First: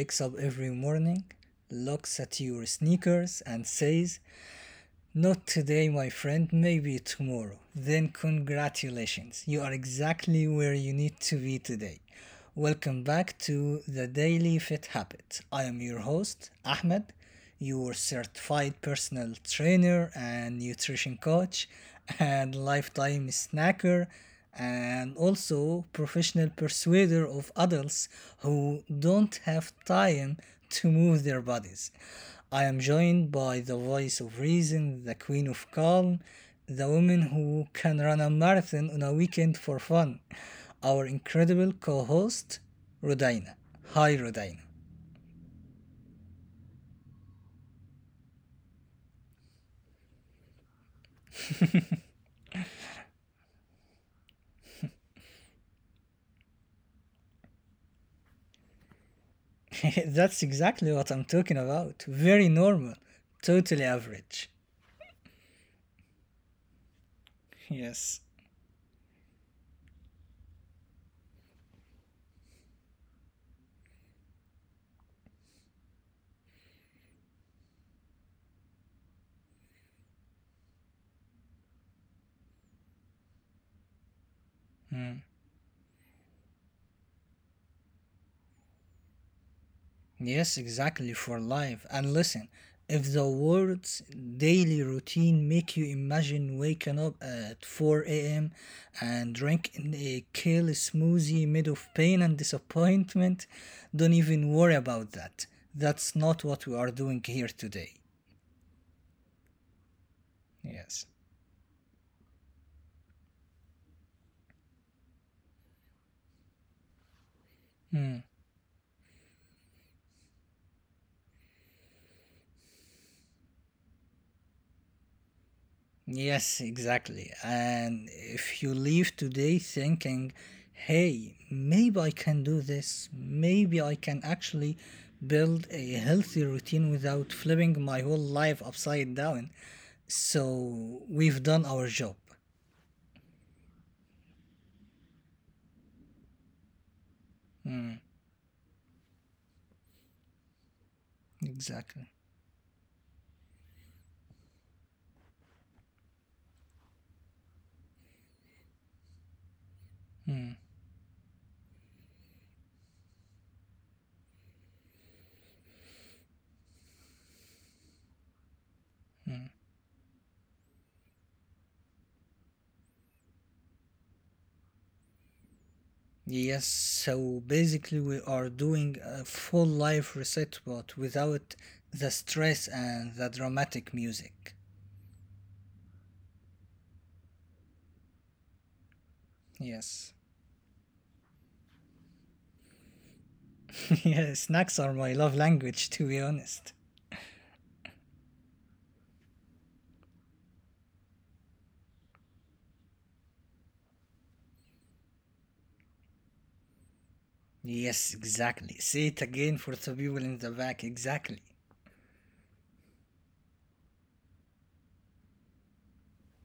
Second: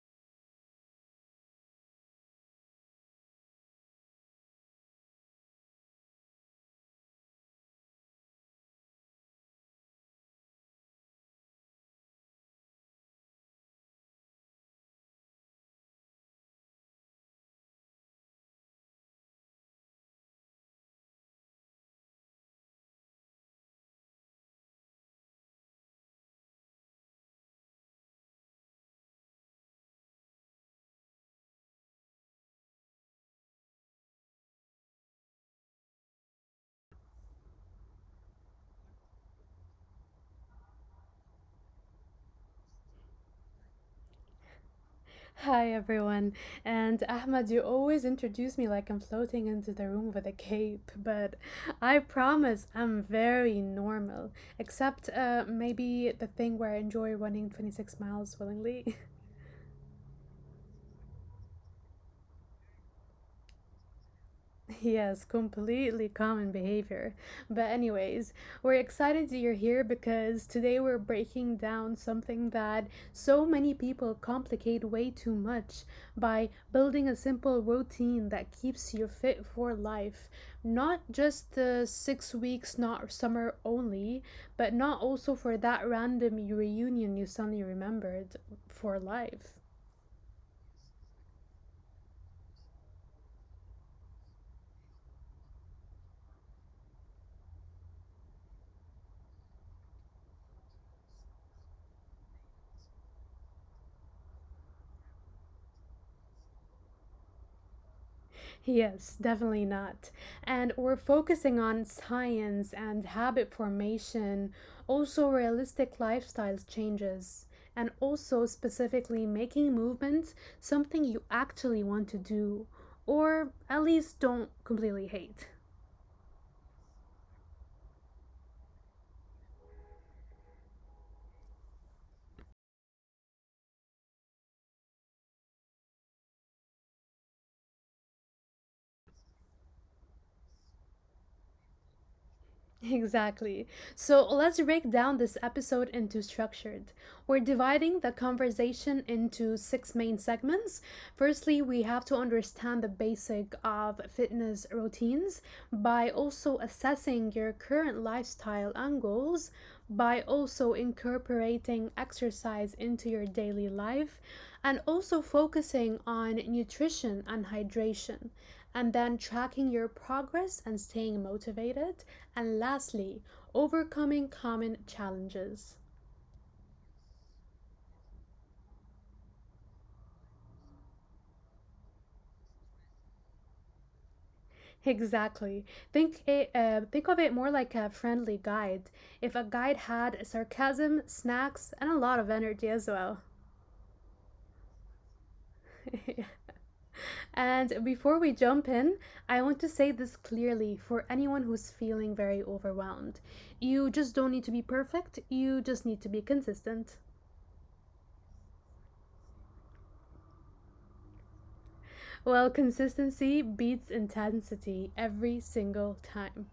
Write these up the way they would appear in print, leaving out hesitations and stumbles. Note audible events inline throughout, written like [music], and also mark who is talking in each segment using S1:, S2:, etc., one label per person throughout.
S1: wakes up every morning, looks at your sneakers, and says, "Not today, my friend, maybe tomorrow," then congratulations, you are exactly where you need to be today. Welcome back to the Daily Fit Habit. I am your host, Ahmed, your certified personal trainer and nutrition coach, and lifetime snacker, and also professional persuader of adults who don't have time to move their bodies. I am joined by the voice of reason, the queen of calm, the woman who can run a marathon on a weekend for fun, our incredible co host, Rodina. Hi, Rodina.
S2: Hi everyone, and Ahmad, you always introduce me like I'm floating into the room with a cape, but I promise I'm very normal, except maybe the thing where I enjoy running 26 miles willingly.
S1: [laughs] That's exactly what I'm talking about. Very normal, totally average.
S2: Yes, completely common behavior. But,
S1: Yes.
S2: anyways, we're excited that you're here because today we're breaking down something that so many people complicate way too much by building a simple routine that keeps you fit for life. Not just the 6 weeks, not summer only, but not
S1: Hmm.
S2: also for that random reunion you suddenly remembered for life.
S1: Yes, exactly, for life. And listen, if the world's daily routine make you imagine waking up at 4 a.m. and drinking a kale smoothie made of pain and disappointment, don't even worry about that. That's not what we are doing here today.
S2: Yes, definitely not. And we're
S1: Yes.
S2: focusing on science and habit formation, also realistic lifestyle changes, and
S1: Hmm.
S2: also specifically making movement something you actually want to do, or at least don't completely hate.
S1: Yes, exactly. And if you leave today thinking, hey, maybe I can do this, maybe I can actually build a healthy routine without flipping my whole life upside down. So we've done our job.
S2: Exactly. So let's break down this episode into structured. We're dividing
S1: Mm,
S2: the conversation into 6 main segments. Firstly, we have to
S1: exactly.
S2: understand the basic of fitness routines by also assessing your current lifestyle and goals, by
S1: Mm,
S2: also incorporating exercise into your daily life, and also focusing on nutrition and hydration and then
S1: mm.
S2: tracking your progress and staying motivated. And lastly, overcoming common challenges.
S1: Yes, so basically we are doing a full life reset, but without the stress and the dramatic music.
S2: Exactly. Think of it more like a friendly guide. If a guide
S1: Yes.
S2: had sarcasm, snacks, and a lot of energy as well.
S1: [laughs] Yeah, snacks are my love language, to be
S2: [laughs]
S1: honest.
S2: And before we jump in, I want to say this clearly for anyone who's feeling very overwhelmed. You just don't need to be perfect, you just need to be consistent.
S1: Yes, exactly. Say it again for the people in the back. Exactly.
S2: Well, consistency beats intensity every single time.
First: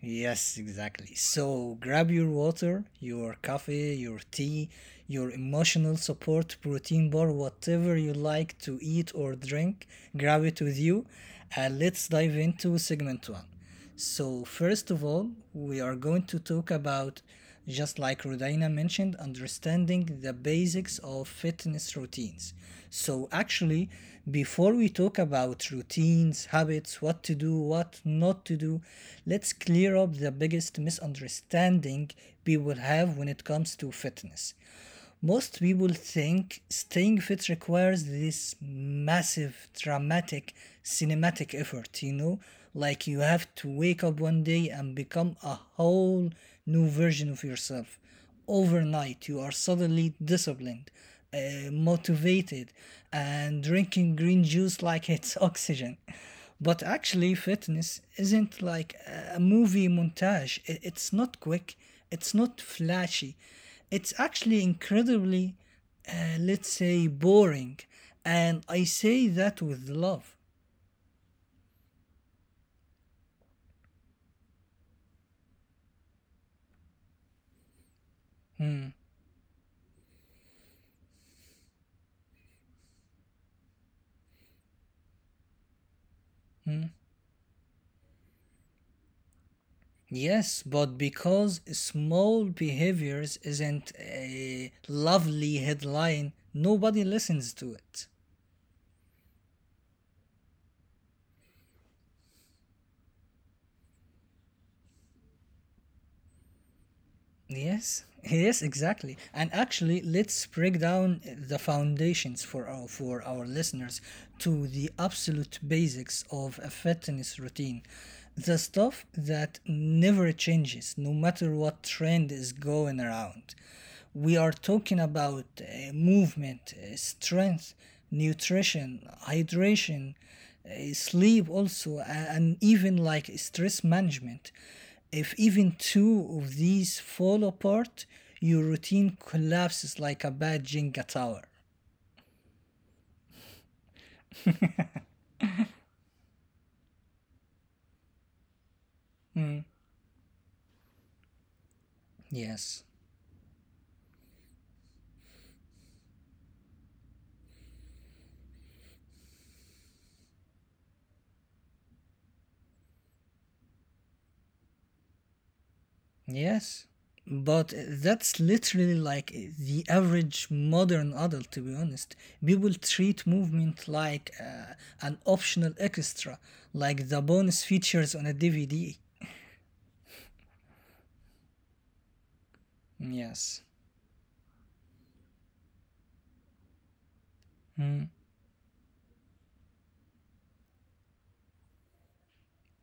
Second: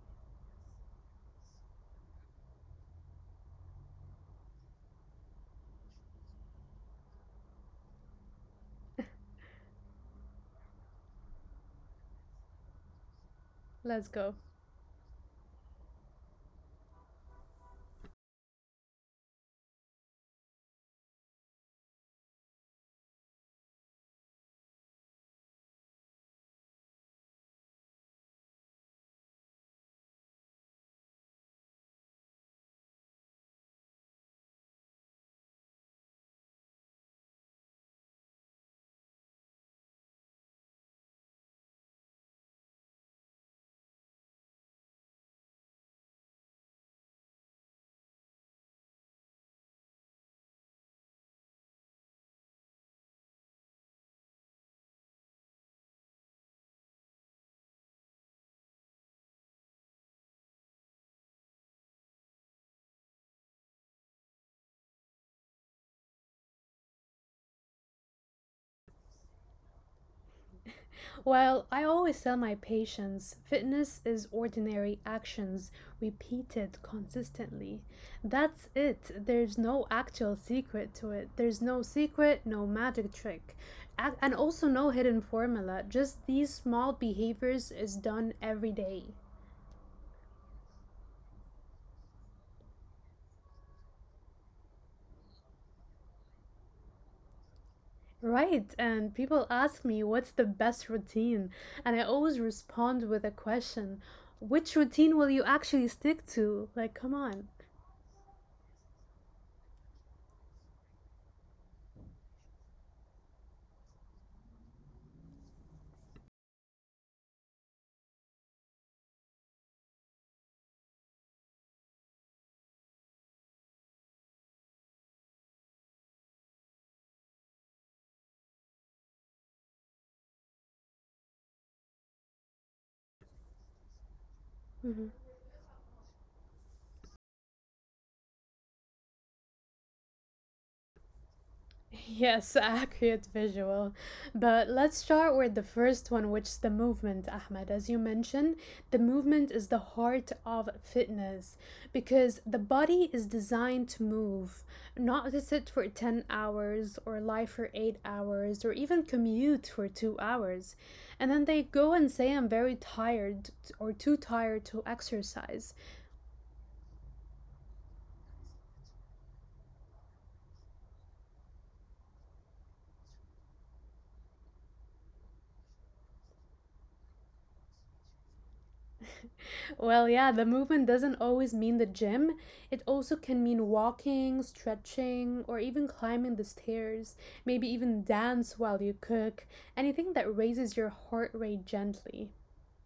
S1: Yes, exactly. So grab your water, your coffee, your tea, your emotional support, protein bar, whatever you like to eat or drink, grab it with you. And let's dive into segment one.
S2: Let's go.
S1: So, first of all, we are going to talk about, just like Rodina mentioned, understanding the basics of fitness routines. So, actually, before we talk about routines, habits, what to do, what not to do, let's clear up the biggest misunderstanding people have when it comes to fitness. Most people think staying fit requires this massive, dramatic, cinematic effort, you know? Like you have to wake up one day and become a whole new version of yourself. Overnight, you are suddenly disciplined, motivated, and drinking green juice like it's [laughs] oxygen. But actually, fitness isn't like a movie montage. It's not quick, it's not flashy, it's actually incredibly, let's say, boring. And I say that with love.
S2: Well, I always tell my patients fitness is ordinary actions repeated consistently. That's
S1: Mhm.
S2: it. There's no actual secret to it. There's no secret, no magic trick, and also no hidden formula. Just these small behaviors is done every day.
S1: Yes, but because small behaviors isn't a lovely headline, nobody listens to it.
S2: Right, and people ask me what's the best routine, and I always respond with a question which routine will you actually stick to? Like, come on.
S1: Yes, yes, exactly. And actually, let's break down the foundations for our listeners to the absolute basics of a fitness routine. The stuff that never changes no matter what trend is going around. We are talking about movement, strength, nutrition, hydration, sleep, also and even like stress management. If even two of these fall apart, your routine collapses like a bad Jenga tower.
S2: Yes, [laughs] accurate visual. But let's start with the first one, which is the movement, Ahmed. As you mentioned, the movement is the heart of fitness because the
S1: Yes,
S2: body is designed to move, not to sit for 10 hours or lie for 8 hours or even commute for 2 hours. And then they go and say, I'm very tired or too tired to exercise.
S1: yes, but that's literally like the average modern adult, to be honest. People treat movement like an optional extra, like the bonus features on a DVD.
S2: Well, yeah, the movement doesn't always mean the gym. It also can
S1: Yes.
S2: mean walking, stretching, or even climbing the stairs. Maybe even
S1: Hmm.
S2: dance while you cook. Anything that raises your heart rate gently.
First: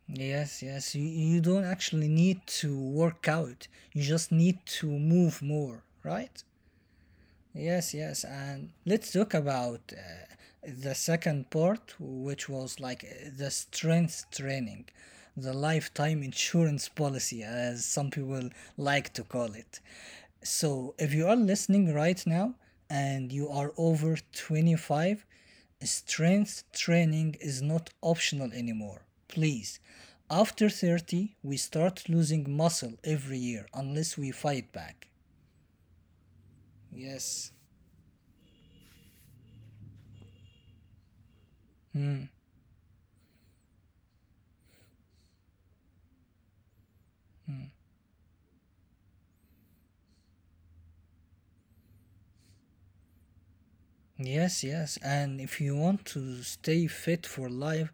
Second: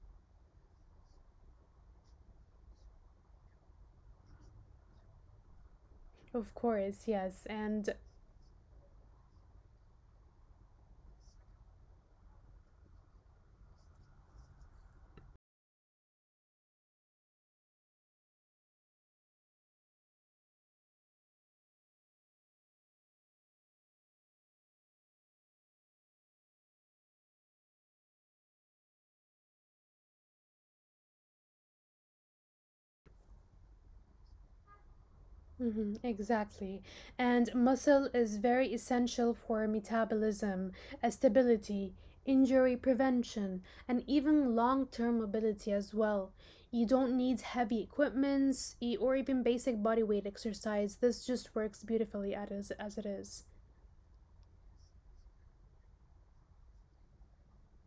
S1: Yes, yes. You don't actually need to work out. You just need to move more, right?
S2: Of course, yes. And
S1: Yes, yes, and let's talk about the second part, which was like the strength training, the lifetime insurance policy, as some people like to call it. So, if you are listening right now and you are over 25, strength training is not optional anymore. Please. After 30, we start losing muscle every year unless we fight back.
S2: hmm exactly.
S1: Yes.
S2: And muscle is very essential for metabolism, stability,
S1: Hmm.
S2: injury prevention, and even long term mobility as well. You don't need heavy equipments or even basic body weight exercise. This just works beautifully at as it is.
S1: Yes, yes. And if you want to stay fit for life,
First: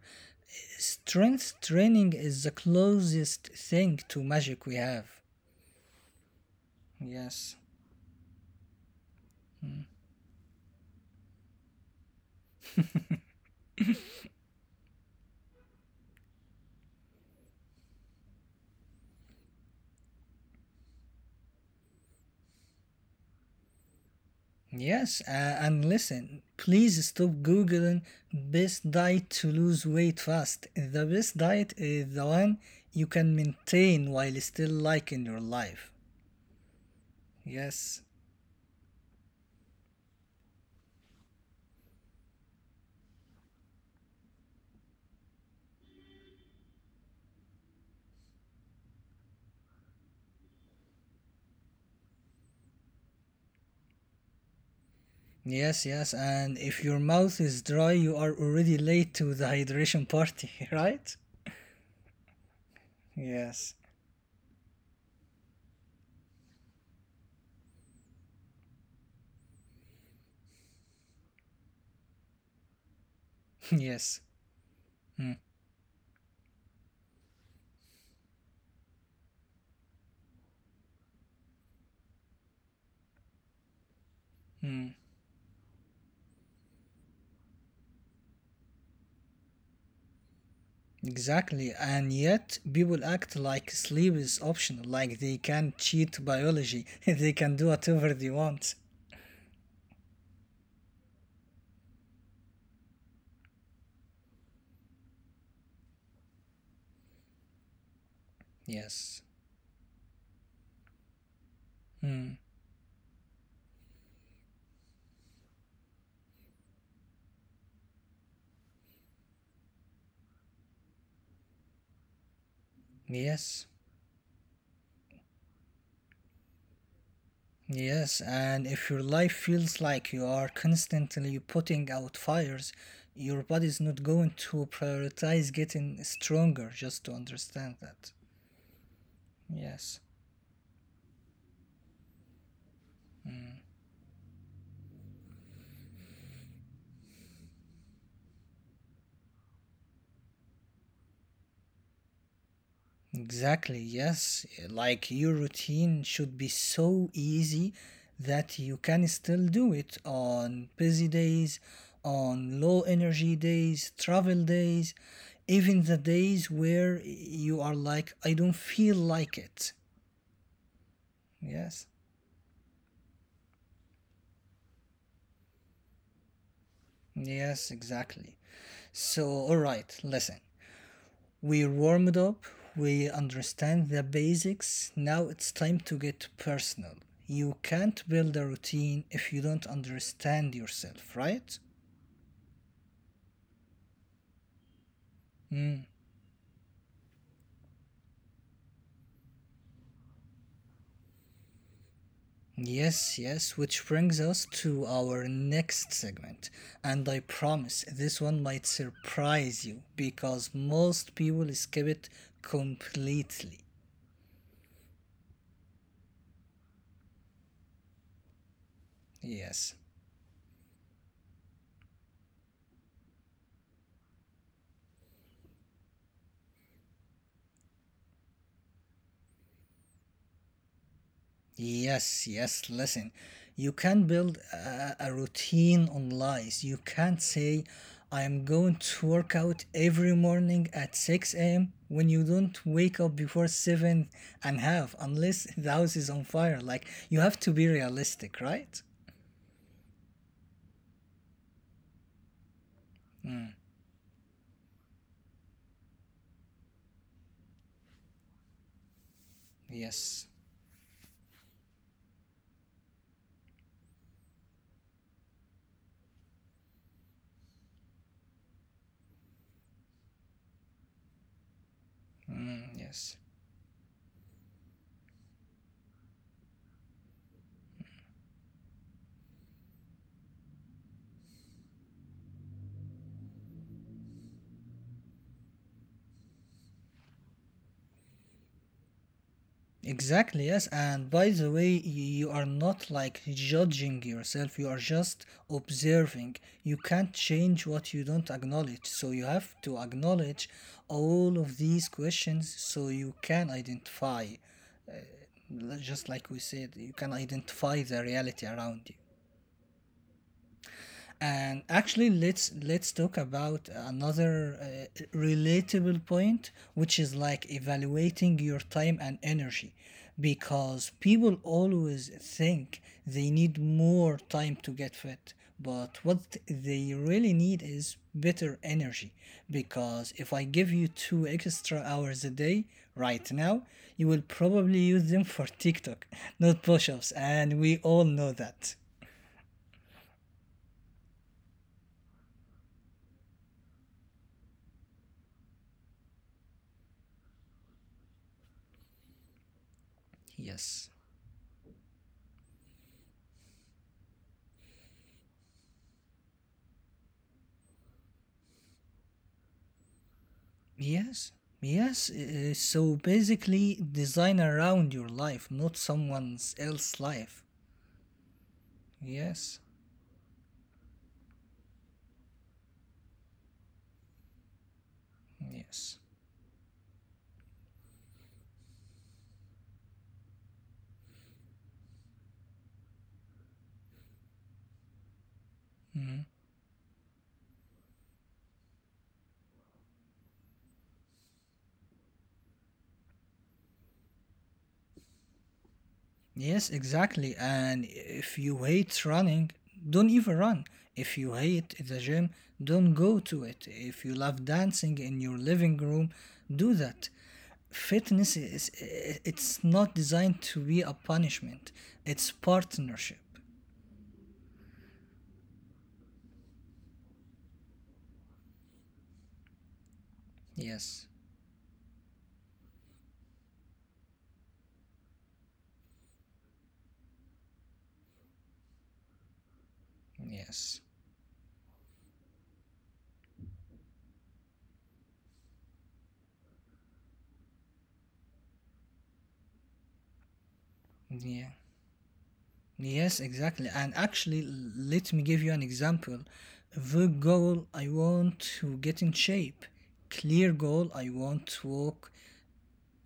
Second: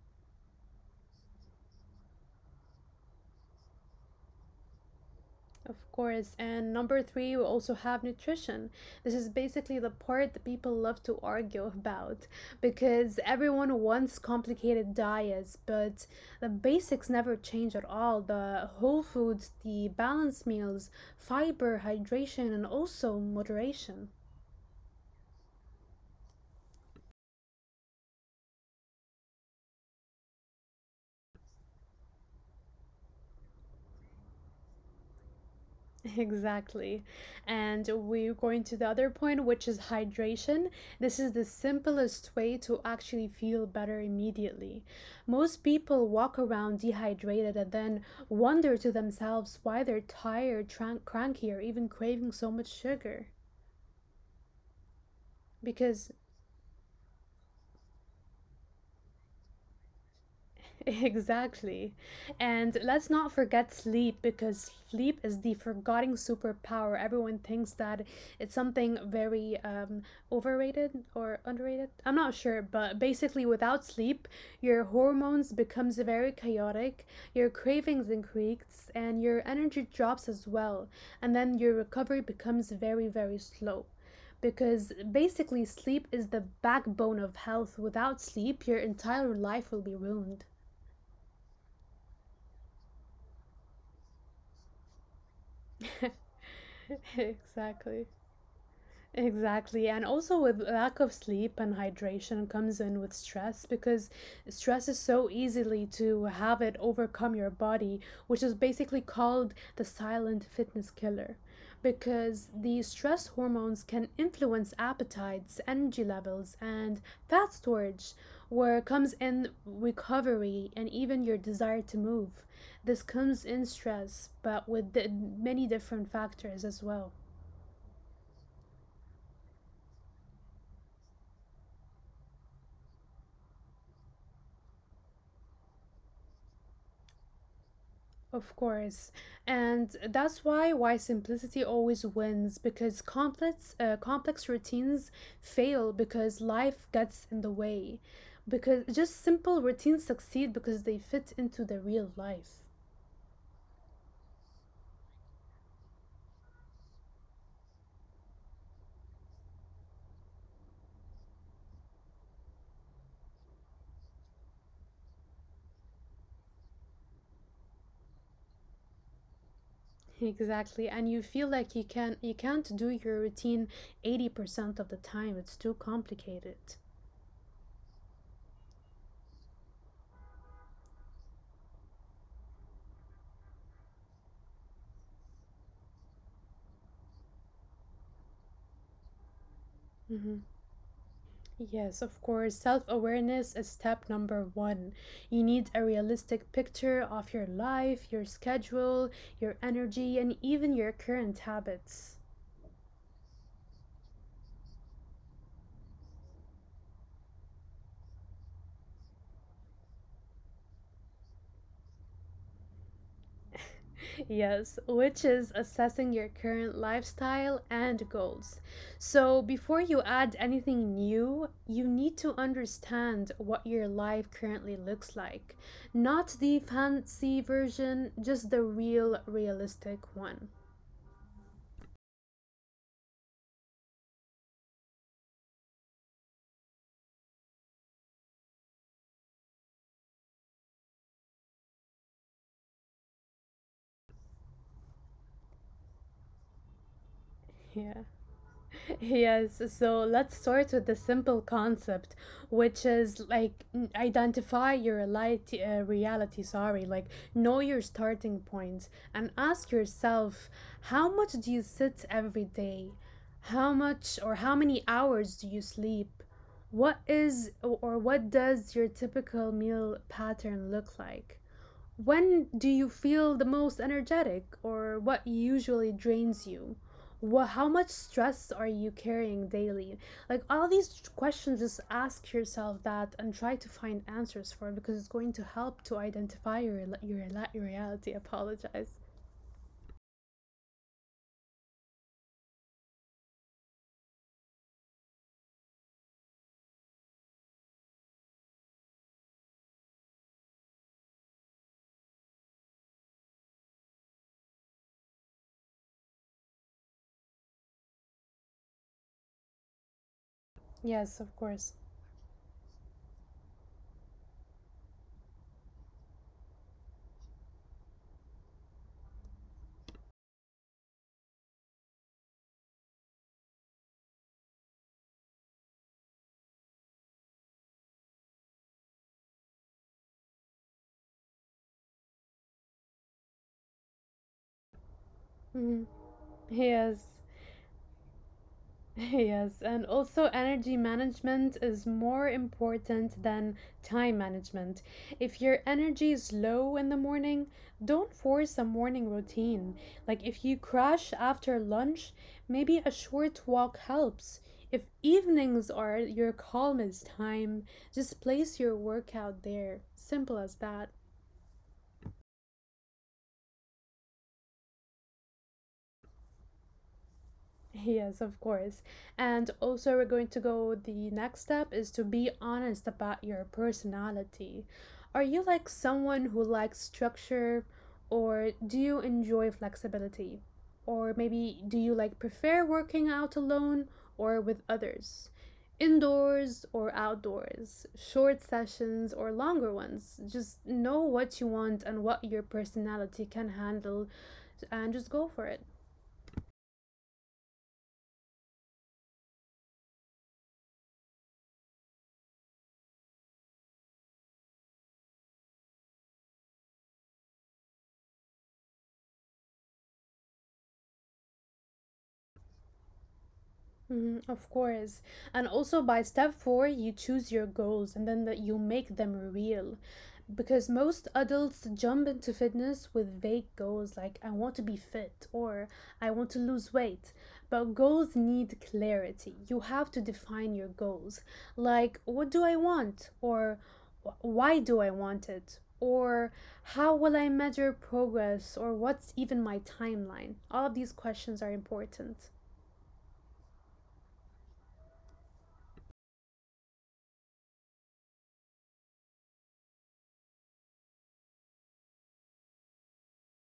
S1: strength training is the closest thing to magic we have.
S2: Of course. And number three, we
S1: Yes.
S2: also have nutrition. This is basically the part that people love to argue about because everyone wants complicated diets, but the basics never change at all. The whole foods, the balanced meals, fiber, hydration, and also moderation.
S1: Yes. And listen, please stop Googling best diet to lose weight fast. The best diet is the one you can maintain while still liking your life.
S2: [laughs] Exactly. And
S1: Yes.
S2: we're going to the other point, which is hydration. This is the simplest way to actually feel better immediately. Most people walk around dehydrated and then wonder to themselves why they're tired, cranky, or even craving so much sugar.
S1: Yes, yes.
S2: Because
S1: And if your mouth is dry, you are already late to the hydration party, [laughs]
S2: [laughs]
S1: right?
S2: exactly. And let's not
S1: Yes.
S2: forget sleep because sleep is the forgotten superpower. Everyone thinks that it's something very overrated or underrated. I'm not sure, but basically without
S1: Yes.
S2: sleep, your
S1: Mm,
S2: hormones becomes very chaotic, your cravings increase, and your energy drops as well. And then your recovery becomes very, very slow because
S1: mm.
S2: basically sleep is the backbone of health. Without sleep, your entire life will be ruined.
S1: Exactly. And yet, people act like sleep is optional, like they can cheat biology, [laughs] they can do
S2: [laughs] Exactly.
S1: whatever they want.
S2: Exactly. And also with lack of sleep and hydration comes in with stress because stress is so easily to have it overcome your body, which is basically
S1: Yes.
S2: called the silent fitness killer.
S1: Mm.
S2: Because the stress hormones can influence appetites, energy levels, and fat storage, where comes in recovery and even your desire to move. This comes in
S1: Yes.
S2: stress, but with the, many different factors as well.
S1: Yes. And if your life feels like you are constantly putting out fires, your body is not going to prioritize getting stronger, just to understand that.
S2: Of course. And
S1: Yes.
S2: that's why simplicity always wins because complex routines fail because life gets in the way. Because just simple routines succeed because they fit into the real life.
S1: Exactly, yes. Like your routine should be so easy that you can still do it on busy days, on low energy days, travel days, even the days where you are like, I don't feel like it.
S2: Exactly. And you feel like
S1: Yes,
S2: you can't do your routine 80% of the time. It's too complicated.
S1: yes, exactly. So, all right, listen. We warmed up, we understand the basics. Now it's time to get personal. You can't build a routine if you don't understand yourself, right?
S2: Yes, of course. Self awareness is step number one. You need a
S1: Mm.
S2: realistic picture of your life, your schedule, your energy, and even your current habits.
S1: Yes, yes, which brings us to our next segment. And I promise this one might surprise you because most people skip it completely.
S2: Yes, which is assessing your current lifestyle and goals. So,
S1: Yes.
S2: before you add anything new, you need to understand what your life currently looks like. Not the fancy version, just the real, realistic one.
S1: Yes, yes, listen. You can build a routine on lies. You can't say, I am going to work out every morning at 6 a.m. when you don't wake up before 7 and half, unless [laughs] the house is on fire. Like, you have to be
S2: Yeah.
S1: realistic, right?
S2: Yes, so let's start with the simple concept, which is like reality, sorry, like know your starting point and ask
S1: Yes.
S2: yourself how much do you sit every day? How much or how many hours do you sleep? What is or what does your typical meal pattern look like?
S1: Mm,
S2: When do
S1: yes.
S2: you feel the most energetic, or what usually drains you? What, how much stress are you carrying daily? Like all these questions, just ask yourself that and try to find answers for it because it's going to help to identify your reality. Apologize.
S1: Exactly, yes. And by the way, you are not like judging yourself, you are just observing. You can't change what you don't acknowledge. So you have to acknowledge all of these questions so you can identify, just like we said, you can identify the reality around you.
S2: Yes, of
S1: And
S2: course.
S1: actually, let's talk about another relatable point, which is like evaluating your time and energy, because people always think they need more time to get fit, but what they really need is better energy. Because if I give you 2 extra hours a day right now, you will probably use them for
S2: Hmm.
S1: TikTok, [laughs] not push-ups,
S2: Yes.
S1: and we all know that.
S2: [laughs] Yes, and also energy management is more important than time management. If your energy is low in the morning, don't force a morning routine. Like if you
S1: Yes.
S2: crash after lunch, maybe a short walk helps. If evenings are your calmest time, just place your workout there. Simple as that.
S1: Yes, yes. So basically, design around your life, not someone else's life.
S2: Yes, of course. And
S1: Yes,
S2: also, we're going to go. The next step is to be honest about your personality. Are you like
S1: yes.
S2: someone who likes structure, or do you enjoy flexibility? Or maybe do you prefer working out alone or with others?
S1: Mhm.
S2: Indoors or outdoors, short sessions or longer ones. Just know what you want and what your personality can handle and just go for it.
S1: Yes, exactly. And if you hate running, don't even run. If you hate the gym, don't go to it. If you love dancing in your living room, do that. Fitness it's not designed to be a punishment, it's partnership.
S2: Mhm, of course. And also by step four, you choose your goals and then that you make them real. Because
S1: Yes,
S2: most adults jump into fitness with vague goals like I want to be fit or I want to lose weight. But goals need clarity. You have to define your
S1: yes,
S2: goals. Like, what do I want? Or Why do I want it? Or how will I measure progress? Or what's even my timeline? All of these questions
S1: yeah.
S2: are important.
S1: Yes, exactly. And actually, let me give you an example. The goal: I want to get in shape. Clear goal: I want to walk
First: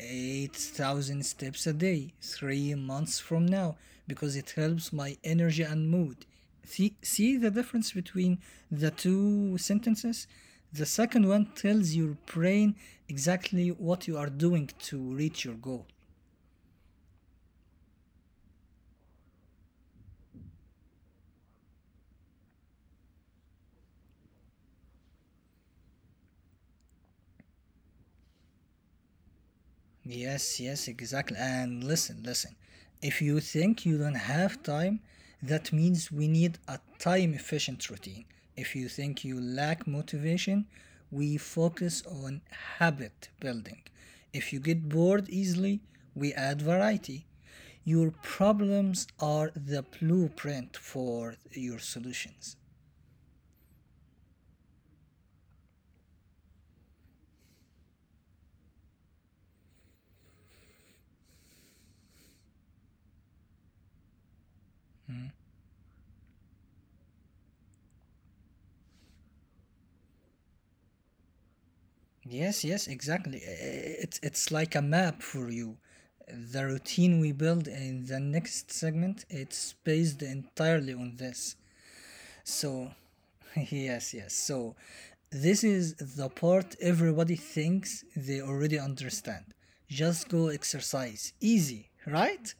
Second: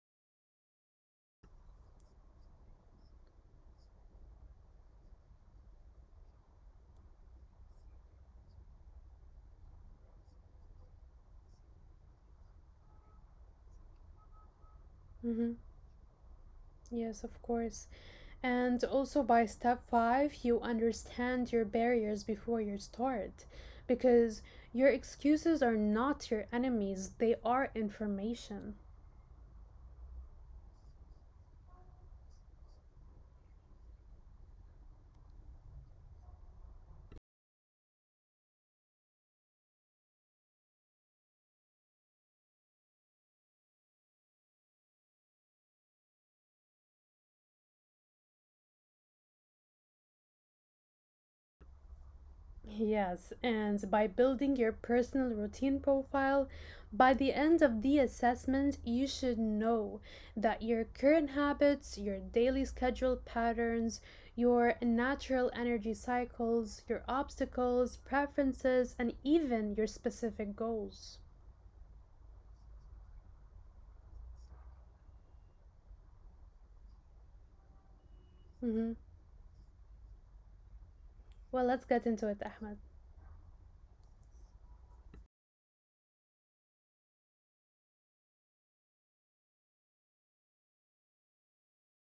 S1: 8,000 steps a day 3 months from now because it helps my energy and mood. See the difference between the two sentences? The second one tells your brain exactly what you are doing to reach
S2: Mm-hmm.
S1: your goal.
S2: Yes, of course. And also by step five, you understand your barriers before you start because your excuses are not your enemies, they are information.
S1: Yes, yes, exactly. And listen, listen. If you think you don't have time, that means we need a time efficient routine. If you think you lack motivation, we focus on habit building. If you get bored easily, we add variety. Your problems are the blueprint for your solutions.
S2: Yes, and by building your personal routine profile, by the end of the assessment, you should know that your current habits, your daily schedule patterns, your natural energy cycles, your obstacles, preferences, and even your specific goals.
S1: Yes, yes, exactly. It's like a map for you. The routine we build in the next segment,
S2: Hmm.
S1: it's based entirely on this.
S2: Well, let's get into it,
S1: So,
S2: Ahmed.
S1: [laughs] yes, yes. So, this is the part everybody thinks they already understand. Just go exercise. Easy, right?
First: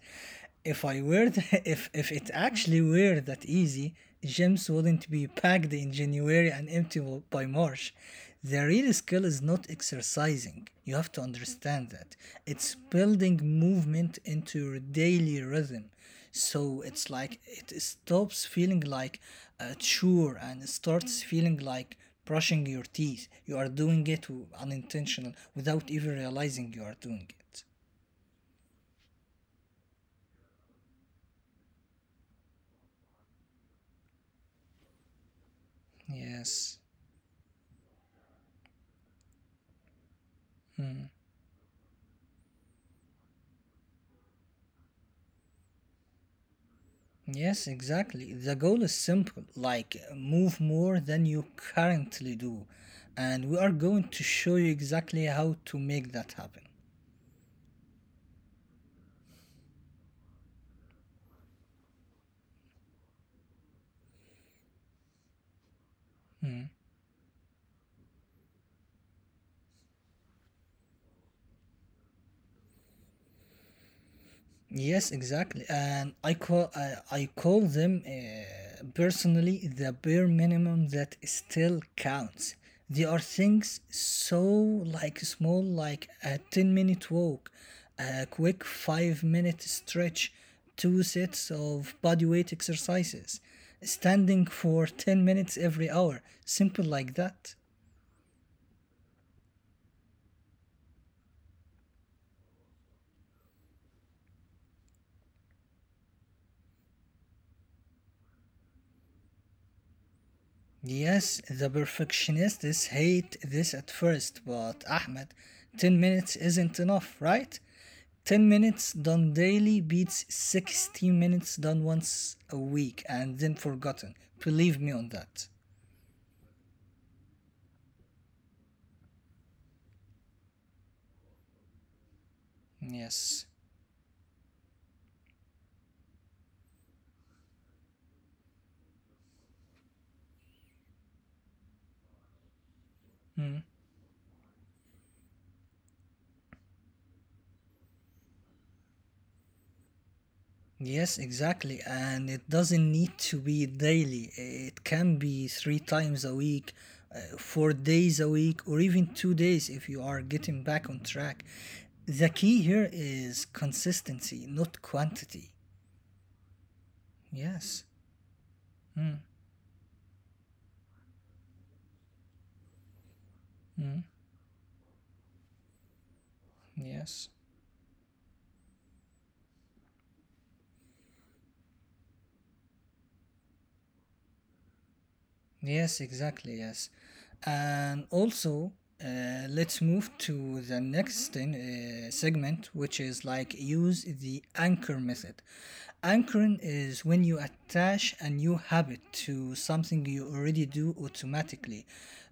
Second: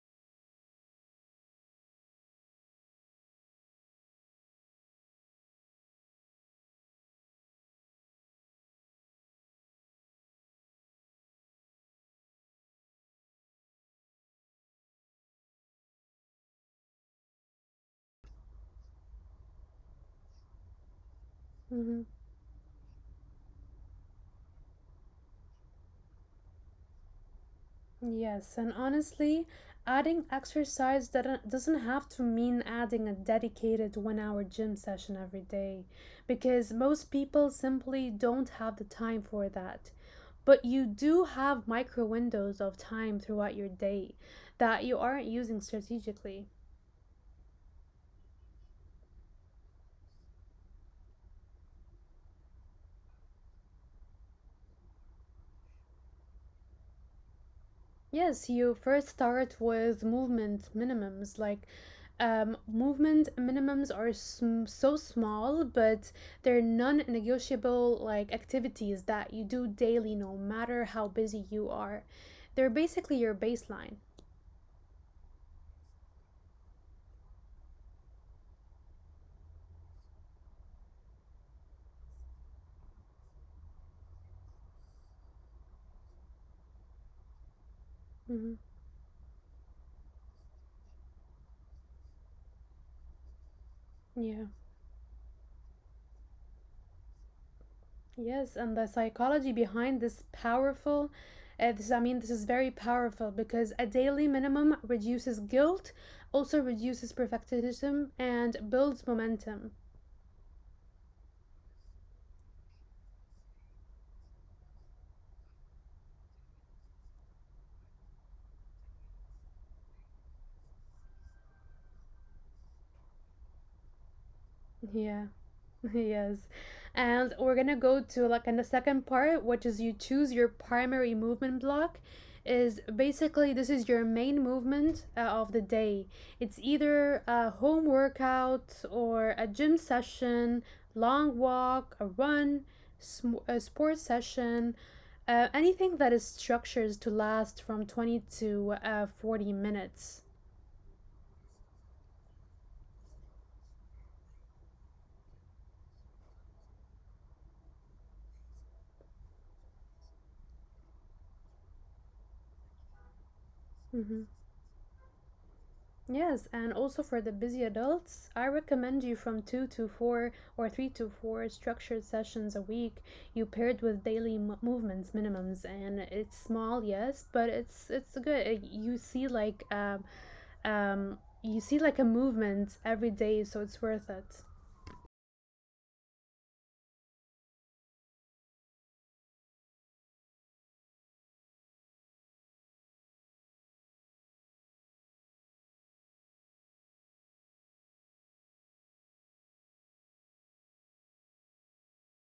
S1: if I were th- [laughs] If it actually were that easy, gyms wouldn't be packed in January and empty by March. The real skill is not exercising. You have to understand that. It's building movement into your daily rhythm. So it's like it stops feeling like a chore and starts feeling like
S2: Mm-hmm.
S1: brushing your teeth. You are doing it unintentional without even realizing you are doing it.
S2: Yes, and honestly, adding exercise that doesn't have to mean adding a dedicated 1 hour gym session every day, because
S1: Yes.
S2: most people simply don't have the time for that. But you do have micro windows of time throughout your day that you aren't using strategically.
S1: Yes, exactly. The goal is simple like move more than you currently do. And we are going to show you exactly how to make that happen.
S2: Yes, you first start with movement minimums. Movement minimums are so small, but they're
S1: Hmm.
S2: non-negotiable like activities that you do daily, no matter how busy you are. They're basically your baseline.
S1: Yes, exactly. And I call them personally the bare minimum that still counts. They are things so like small, like a 10-minute walk, a
S2: Hmm.
S1: quick 5-minute stretch, two sets of body weight exercises, standing
S2: Yeah.
S1: for 10 minutes every hour, simple like that.
S2: Yes, and the psychology behind this powerful. I mean, this is very powerful because a daily minimum reduces guilt, also reduces perfectionism, and builds momentum.
S1: Yes, the perfectionists hate this at first, but Ahmed, 10 minutes isn't enough, right? 10 minutes done daily beats 16 minutes done once a week and then forgotten. Believe me on
S2: Yeah.
S1: that.
S2: [laughs] Yes. And we're gonna go to like in the second part, which is you choose your primary movement block. Is
S1: Yes.
S2: basically this is your main movement of the day. It's either a home workout or a gym session, long walk, a run,
S1: Hmm.
S2: a sports session, anything that is structured to last from 20 to 40 minutes.
S1: Yes, exactly. And it doesn't need to be daily. It can be three times a week, 4 days a week, or even 2 days if you are getting back on track. The key here is
S2: Mm-hmm.
S1: consistency, not quantity.
S2: Yes, and also for the busy
S1: Yes.
S2: adults, I recommend you
S1: Mm,
S2: from 2 to 4 or 3 to 4 structured sessions a week. You paired with
S1: mm,
S2: daily movements minimums, and it's small, yes,
S1: yes.
S2: but it's good. You see like a movement every day, so it's worth it.
S1: Yes, exactly. Yes. And also, let's move to the next segment, which is like use the anchor method. Anchoring is when you attach a new habit to something you already do automatically.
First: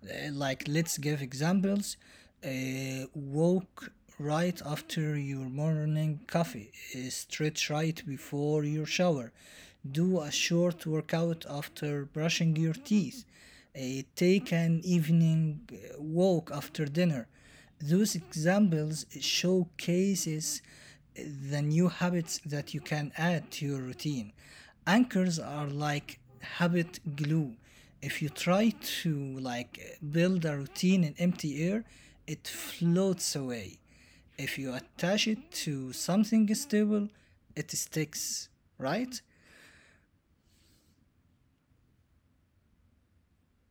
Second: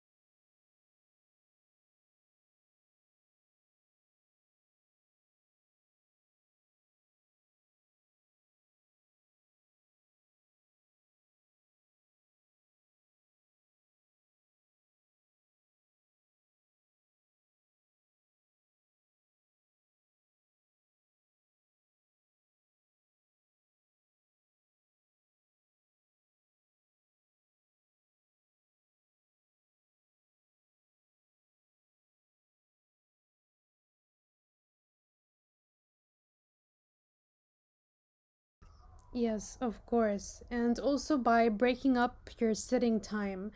S1: Like, let's give examples. Walk right after your morning coffee. Stretch right before your shower. Do a short workout after brushing your teeth. Take an evening walk after dinner. Those examples showcases the new habits that you can add to your routine. Anchors are like habit glue. If you try to like build a routine in empty air, it floats away. If you attach it to something stable, it sticks, right?
S2: Yes, of course. And also by breaking up your sitting time.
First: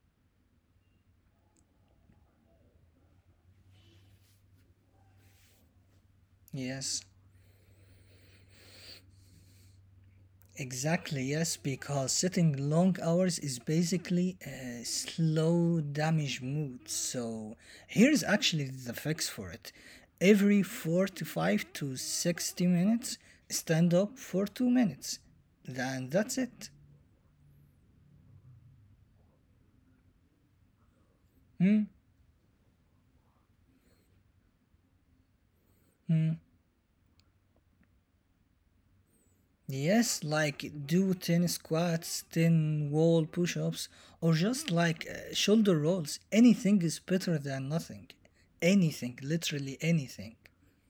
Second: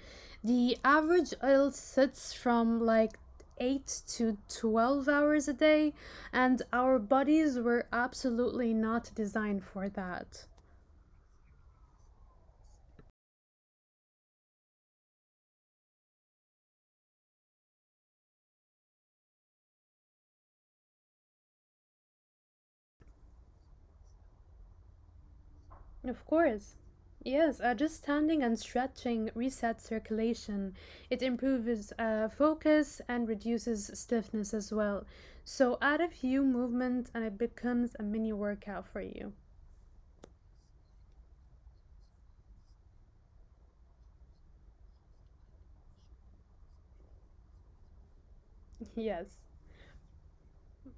S2: The average adult sits from like 8 to 12 hours a day, and our
S1: Yes.
S2: bodies were absolutely not designed for that.
S1: Exactly, yes, because sitting long hours is basically a slow damage mood. So here's actually the fix for it. Every 45 to 60 minutes, stand up for 2 minutes. Then
S2: Of
S1: that's it.
S2: course. Yes, just standing and stretching resets circulation. It improves focus and reduces stiffness as well. So add a few movements and it becomes a mini workout for you.
S1: Yes, like do 10 squats, 10 wall push ups, or just like shoulder rolls. Anything is better than nothing.
S2: [laughs]
S1: Anything,
S2: Yes.
S1: literally anything.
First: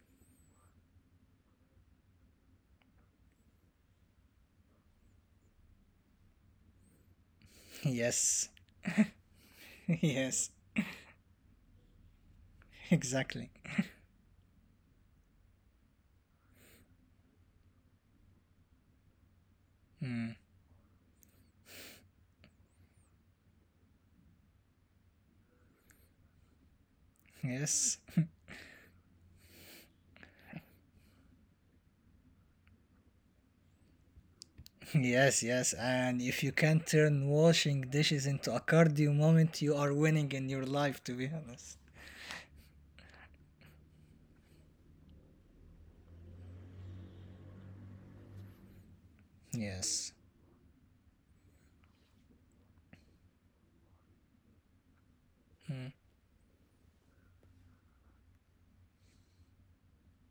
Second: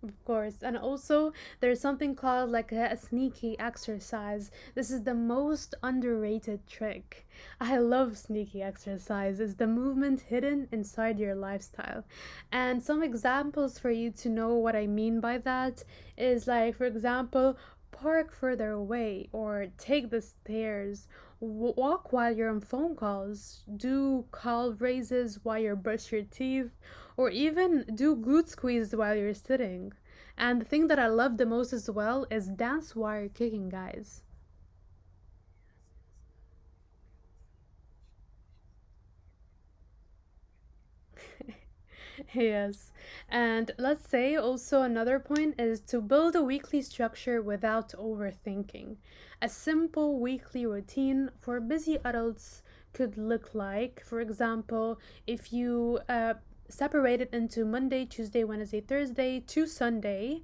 S2: Of course. And also, there's something called like a sneaky exercise. This is the most underrated trick. I
S1: [laughs]
S2: love
S1: Yes,
S2: sneaky exercise. It's the
S1: [laughs]
S2: movement
S1: yes.
S2: hidden inside your lifestyle. And some
S1: Exactly.
S2: examples for you to know what I mean by that is like, for example, park further away or take the stairs. Walk while you're on phone calls, do call raises while you brush your teeth, or even
S1: Yes.
S2: do
S1: [laughs]
S2: glute squeeze while you're sitting. And the thing that I love the most as well is dance wire kicking, guys.
S1: Yes, yes. And if you can turn washing dishes into a cardio moment, you are winning in your life, to be honest.
S2: [laughs] Yes. And let's say also another point is to build a weekly structure without overthinking. A simple
S1: Yes.
S2: weekly routine for busy adults could look like, for example, if you separate it into Monday, Tuesday, Wednesday, Thursday to Sunday.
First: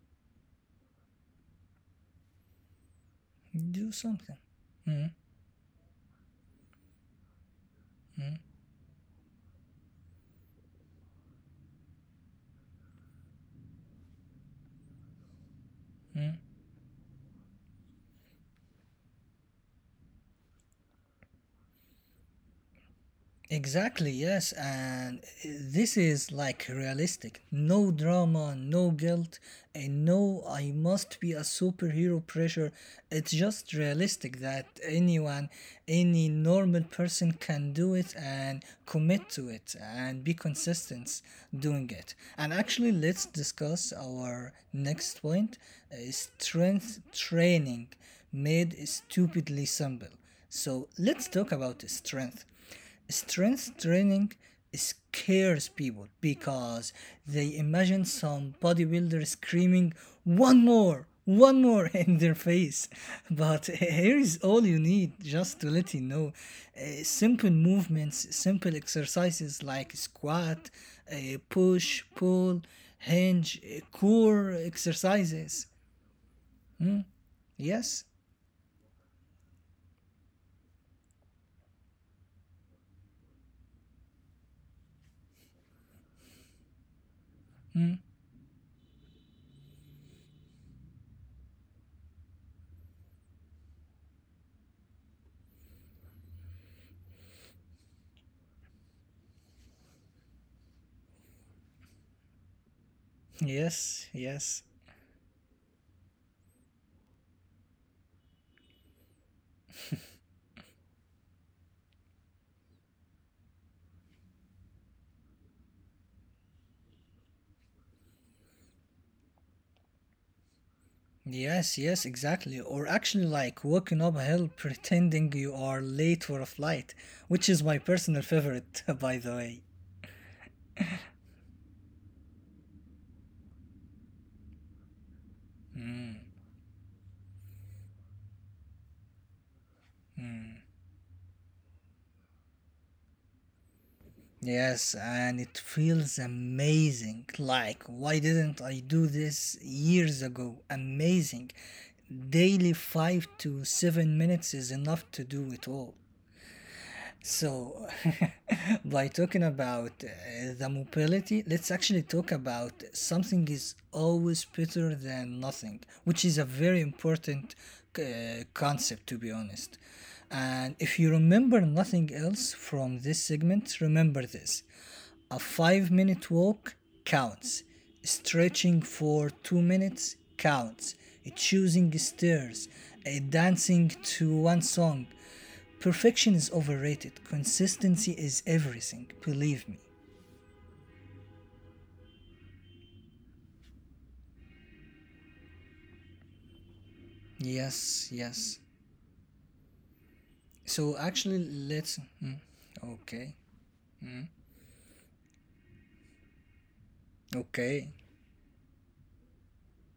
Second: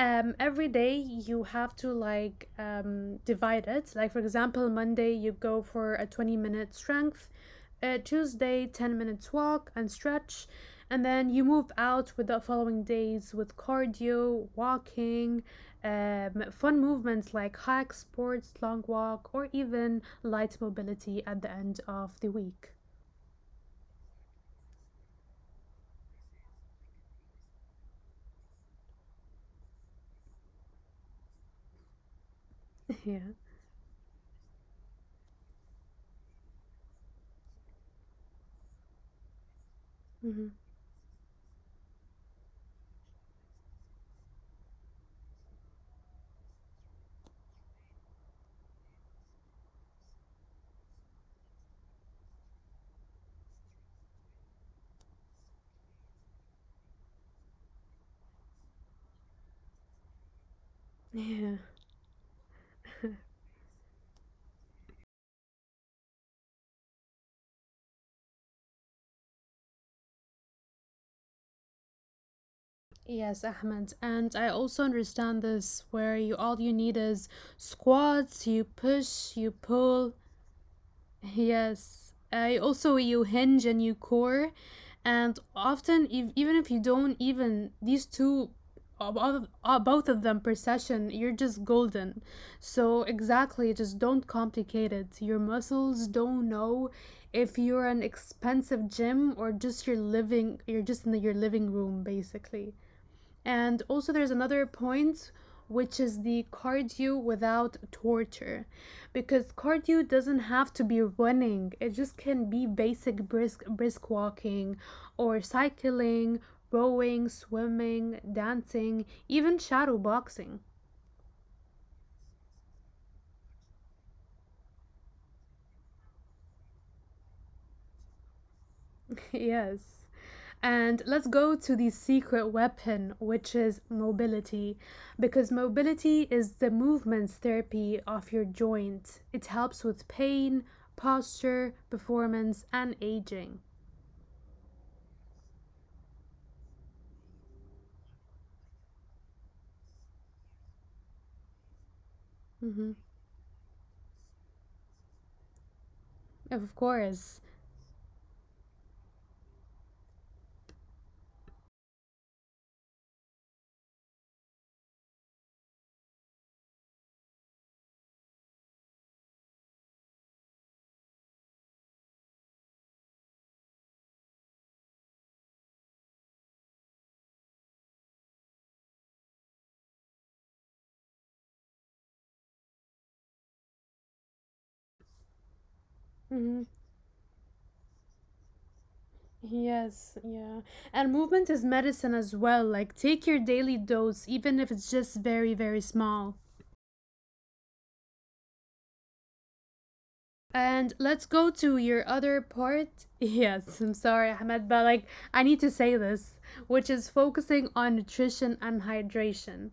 S2: Every day you have to like divide
S1: Do
S2: it, like, for
S1: something.
S2: example,
S1: Hmm.
S2: Monday you go for a 20-minute strength, Tuesday 10 minutes walk and stretch, and then you move out with the following days with cardio walking, fun movements like hikes, sports, long walk, or even light mobility at the end of the week.
S1: Exactly, yes. And this is like realistic. No drama, no guilt, and no, I must be a superhero pressure.
S2: [laughs] Yeah.
S1: It's just realistic that anyone, any normal person can do it and commit to it and be
S2: hmm
S1: consistent doing it. And actually, let's discuss our next point, strength training made stupidly simple. So let's talk about strength. Strength training scares people because they imagine some bodybuilder screaming, one
S2: Yeah.
S1: more [laughs] in their face. But here is all you need just to let you know. Simple movements, simple exercises like squat, push, pull, hinge,
S2: Yes, Ahmed. And
S1: core
S2: I also understand
S1: exercises.
S2: this where you all you need is
S1: Yes,
S2: squats, you push, you pull. [laughs] Yes. I also you hinge and you core. And often if, even if you don't even these two both of them per session, you're just golden. So exactly, just don't complicate it. Your muscles don't know if you're an expensive gym or just in your living room basically. And
S1: yes,
S2: also, there's
S1: yes.
S2: another point, which is the cardio without torture. Because cardio doesn't have to be running, it just can be basic brisk walking, or cycling, rowing, swimming, dancing, even shadow boxing.
S1: Yes, yes, exactly. Or actually, like walking uphill pretending you are late for a flight, which is my personal favorite, [laughs] by the
S2: [laughs]
S1: way.
S2: Yes. And let's go to the secret weapon, which is mobility, because mobility is the movement therapy of your joint. It helps with pain, posture, performance, and aging.
S1: Yes, and it feels amazing. Like, why didn't I do this years ago? Amazing. Daily
S2: Hmm
S1: 5 to 7 minutes is enough to do it all.
S2: Of course.
S1: So, [laughs] by talking about the mobility, let's actually talk about something is always better than nothing, which is a very important concept, to be honest. And if you remember nothing else from this segment, remember this: a 5 minute walk counts, stretching for 2 minutes counts, choosing stairs, dancing to one song. Perfection is
S2: Hmm
S1: overrated. Consistency is everything. Believe me.
S2: Yes, yeah. And movement is medicine as well. Like, take your daily dose, even if it's just very small.
S1: Yes, yes. So
S2: And
S1: actually,
S2: let's go to your other
S1: Okay,
S2: part. [laughs] Yes, I'm sorry, Ahmed, but like I need to say this, which is
S1: okay,
S2: focusing on nutrition and hydration.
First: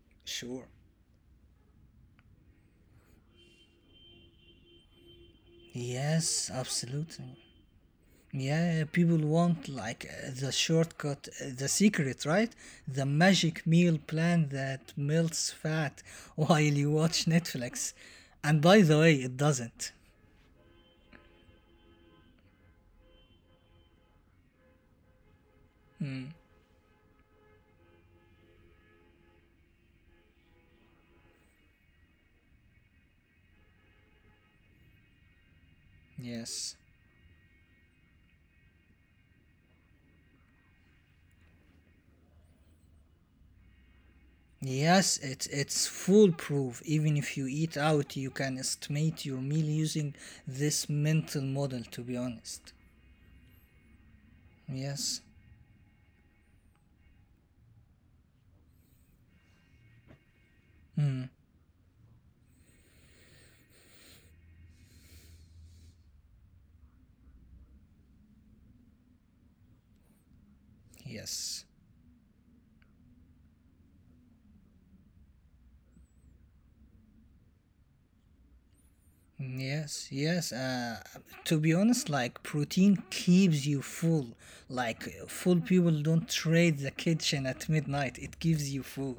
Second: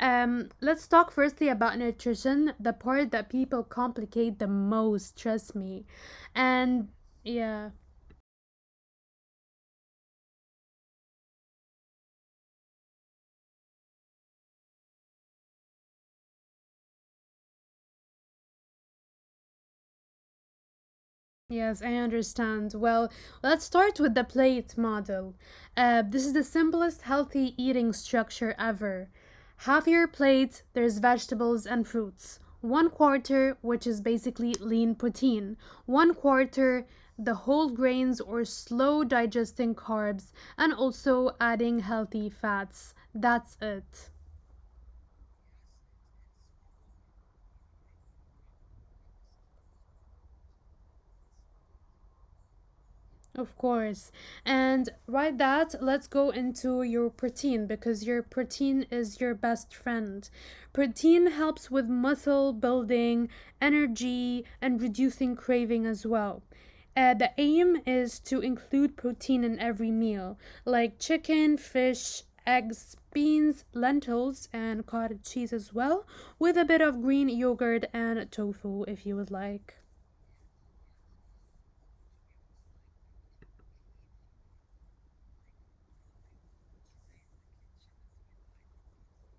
S1: sure.
S2: Let's talk firstly about nutrition, the part that people complicate the most, trust me.
S1: Yes,
S2: And
S1: absolutely.
S2: yeah.
S1: Yeah, people want like the shortcut, the secret, right? The magic meal plan that melts fat [laughs] while you watch Netflix. And by the way, it doesn't.
S2: Yes, I understand. Well, let's start with the plate model. This is the simplest healthy eating structure ever. Half your plate, there's vegetables and fruits. One quarter, which is basically lean protein. One
S1: Yes.
S2: quarter, the whole grains or slow digesting carbs, and also adding healthy fats. That's it.
S1: Yes, it's foolproof. Even if you eat out, you can estimate your meal using this mental model. To be honest,
S2: Of course. And
S1: yes.
S2: right that, let's go into your protein because your protein is your best friend.
S1: Hmm.
S2: Protein helps with muscle building, energy, and reducing craving as well. The aim is to include protein in every meal, like chicken,
S1: Yes,
S2: fish, eggs, beans, lentils, and cottage cheese as well, with a bit of green yogurt and tofu if you would like.
S1: yes, yes. To be honest, like protein keeps you full. Like full people don't trade the kitchen at midnight. It gives you full.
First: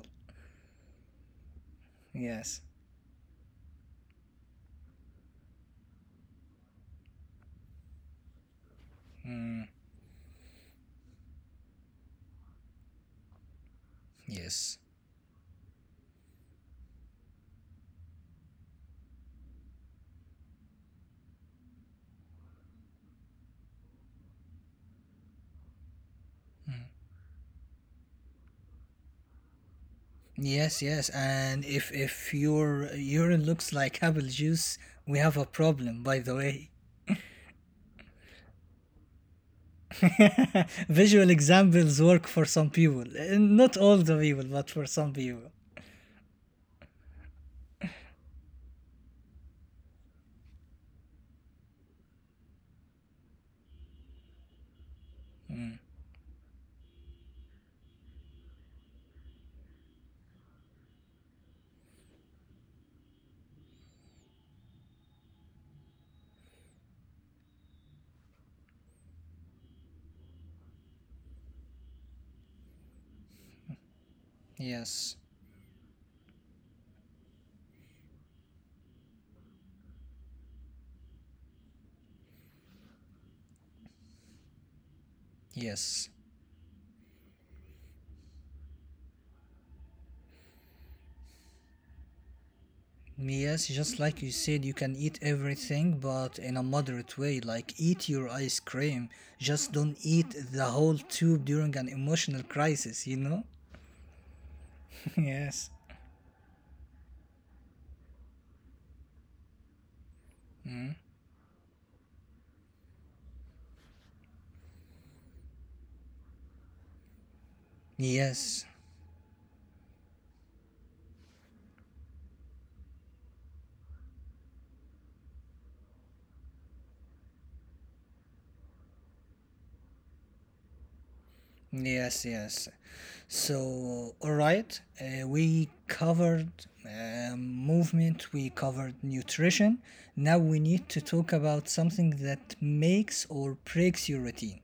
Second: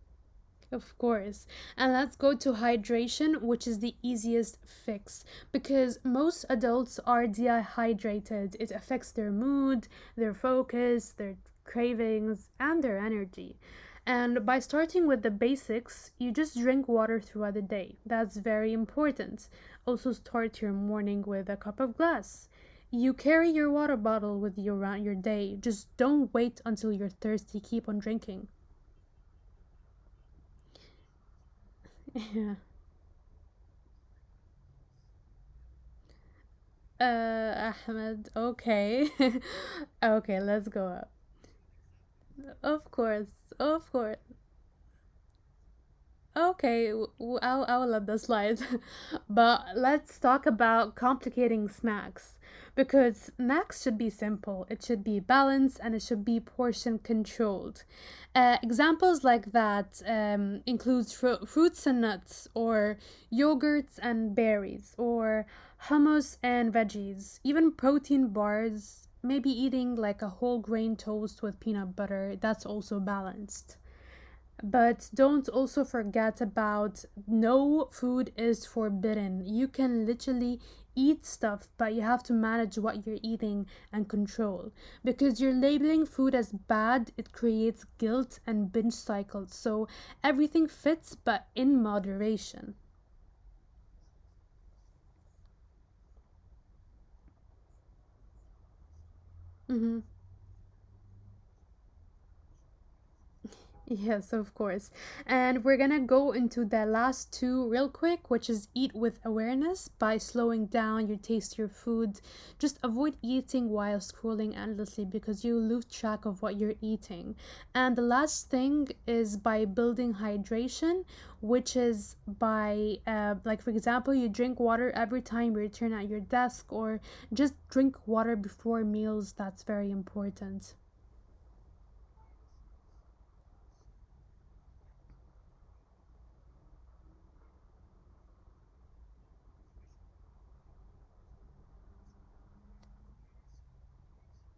S2: Of course. And let's go to
S1: Yes,
S2: hydration, which is the easiest fix because most adults are dehydrated. It affects their mood, their focus, their cravings, and their energy. And by
S1: yes.
S2: starting with the basics, you just drink water throughout the day. That's very important. Also, start your morning with a cup of glass. You carry your water bottle with you around your day. Just don't wait until you're thirsty. Keep on drinking.
S1: Yes, yes, and if
S2: [laughs]
S1: if
S2: Yeah.
S1: your urine looks like apple juice, we have a problem. By the way,
S2: Ahmed, okay. [laughs] Okay, let's go
S1: [laughs]
S2: up.
S1: visual examples work for some
S2: Of
S1: people. Eh,
S2: course,
S1: not
S2: of
S1: all
S2: course.
S1: the people, but for some people.
S2: Okay, I'll let that slide. [laughs] But let's talk about complicating snacks. Because snacks should be simple, it should be balanced, and it should be portion controlled. Examples like that include fruits and nuts, or yogurts and berries, or hummus and veggies, even protein bars, maybe eating like a whole grain toast with peanut butter. That's also balanced.
S1: Yes,
S2: But don't also forget about no food is forbidden. You can literally eat stuff, but you have to manage what you're eating and control. Because you're
S1: yes.
S2: labeling food as bad, it creates guilt and binge cycles. So everything fits, but in moderation.
S1: Yes, just like you said, you can eat everything, but in a moderate way. Like, eat your ice cream. Just don't
S2: Mm-hmm.
S1: eat the whole tube during an emotional crisis, you know?
S2: Yes, of course.
S1: [laughs] Yes.
S2: And we're gonna go into the last two real quick, which is eat with awareness by slowing down your taste your food. Just avoid eating while scrolling endlessly because you lose track of what you're eating. And the last
S1: Yes.
S2: thing is by building hydration, which is by like, for example, you drink water every time you return at your desk, or just drink water before meals. That's very important.
S1: Yes, yes. So, all right, we covered movement, we covered nutrition. Now we need to talk about something that makes or breaks your routine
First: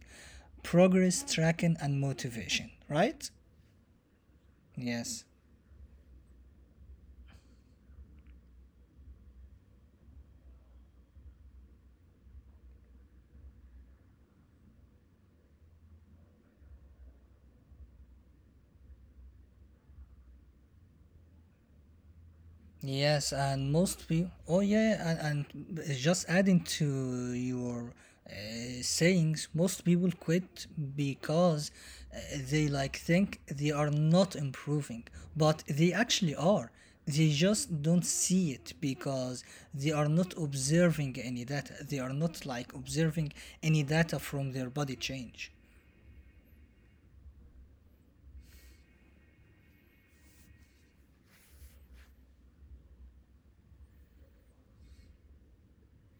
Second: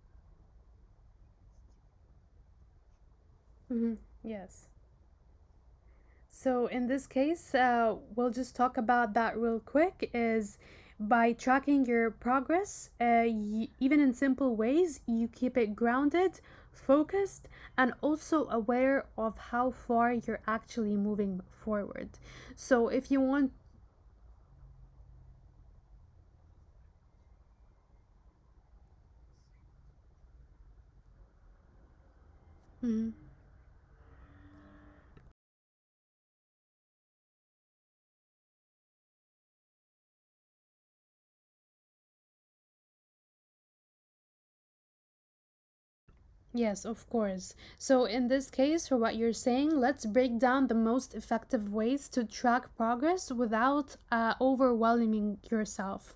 S1: progress, tracking, and motivation, right?
S2: Hmm Yes.
S1: Yes.
S2: So in this case, we'll just talk about that real quick. Is by tracking your progress, even in simple ways, you keep it grounded, focused, and also aware of how far you're actually moving forward. So if you
S1: Yes,
S2: want,
S1: and most people. Oh yeah, yeah, and it's just adding to your uh, sayings, most people quit because, uh, they like
S2: Mhm.
S1: think they are not improving, but they actually are. They just don't see it because they are not observing any data. They are not like observing any data from their body change.
S2: Yes, of course. So, in this case, for what you're saying, let's break down the most effective ways to track progress without overwhelming yourself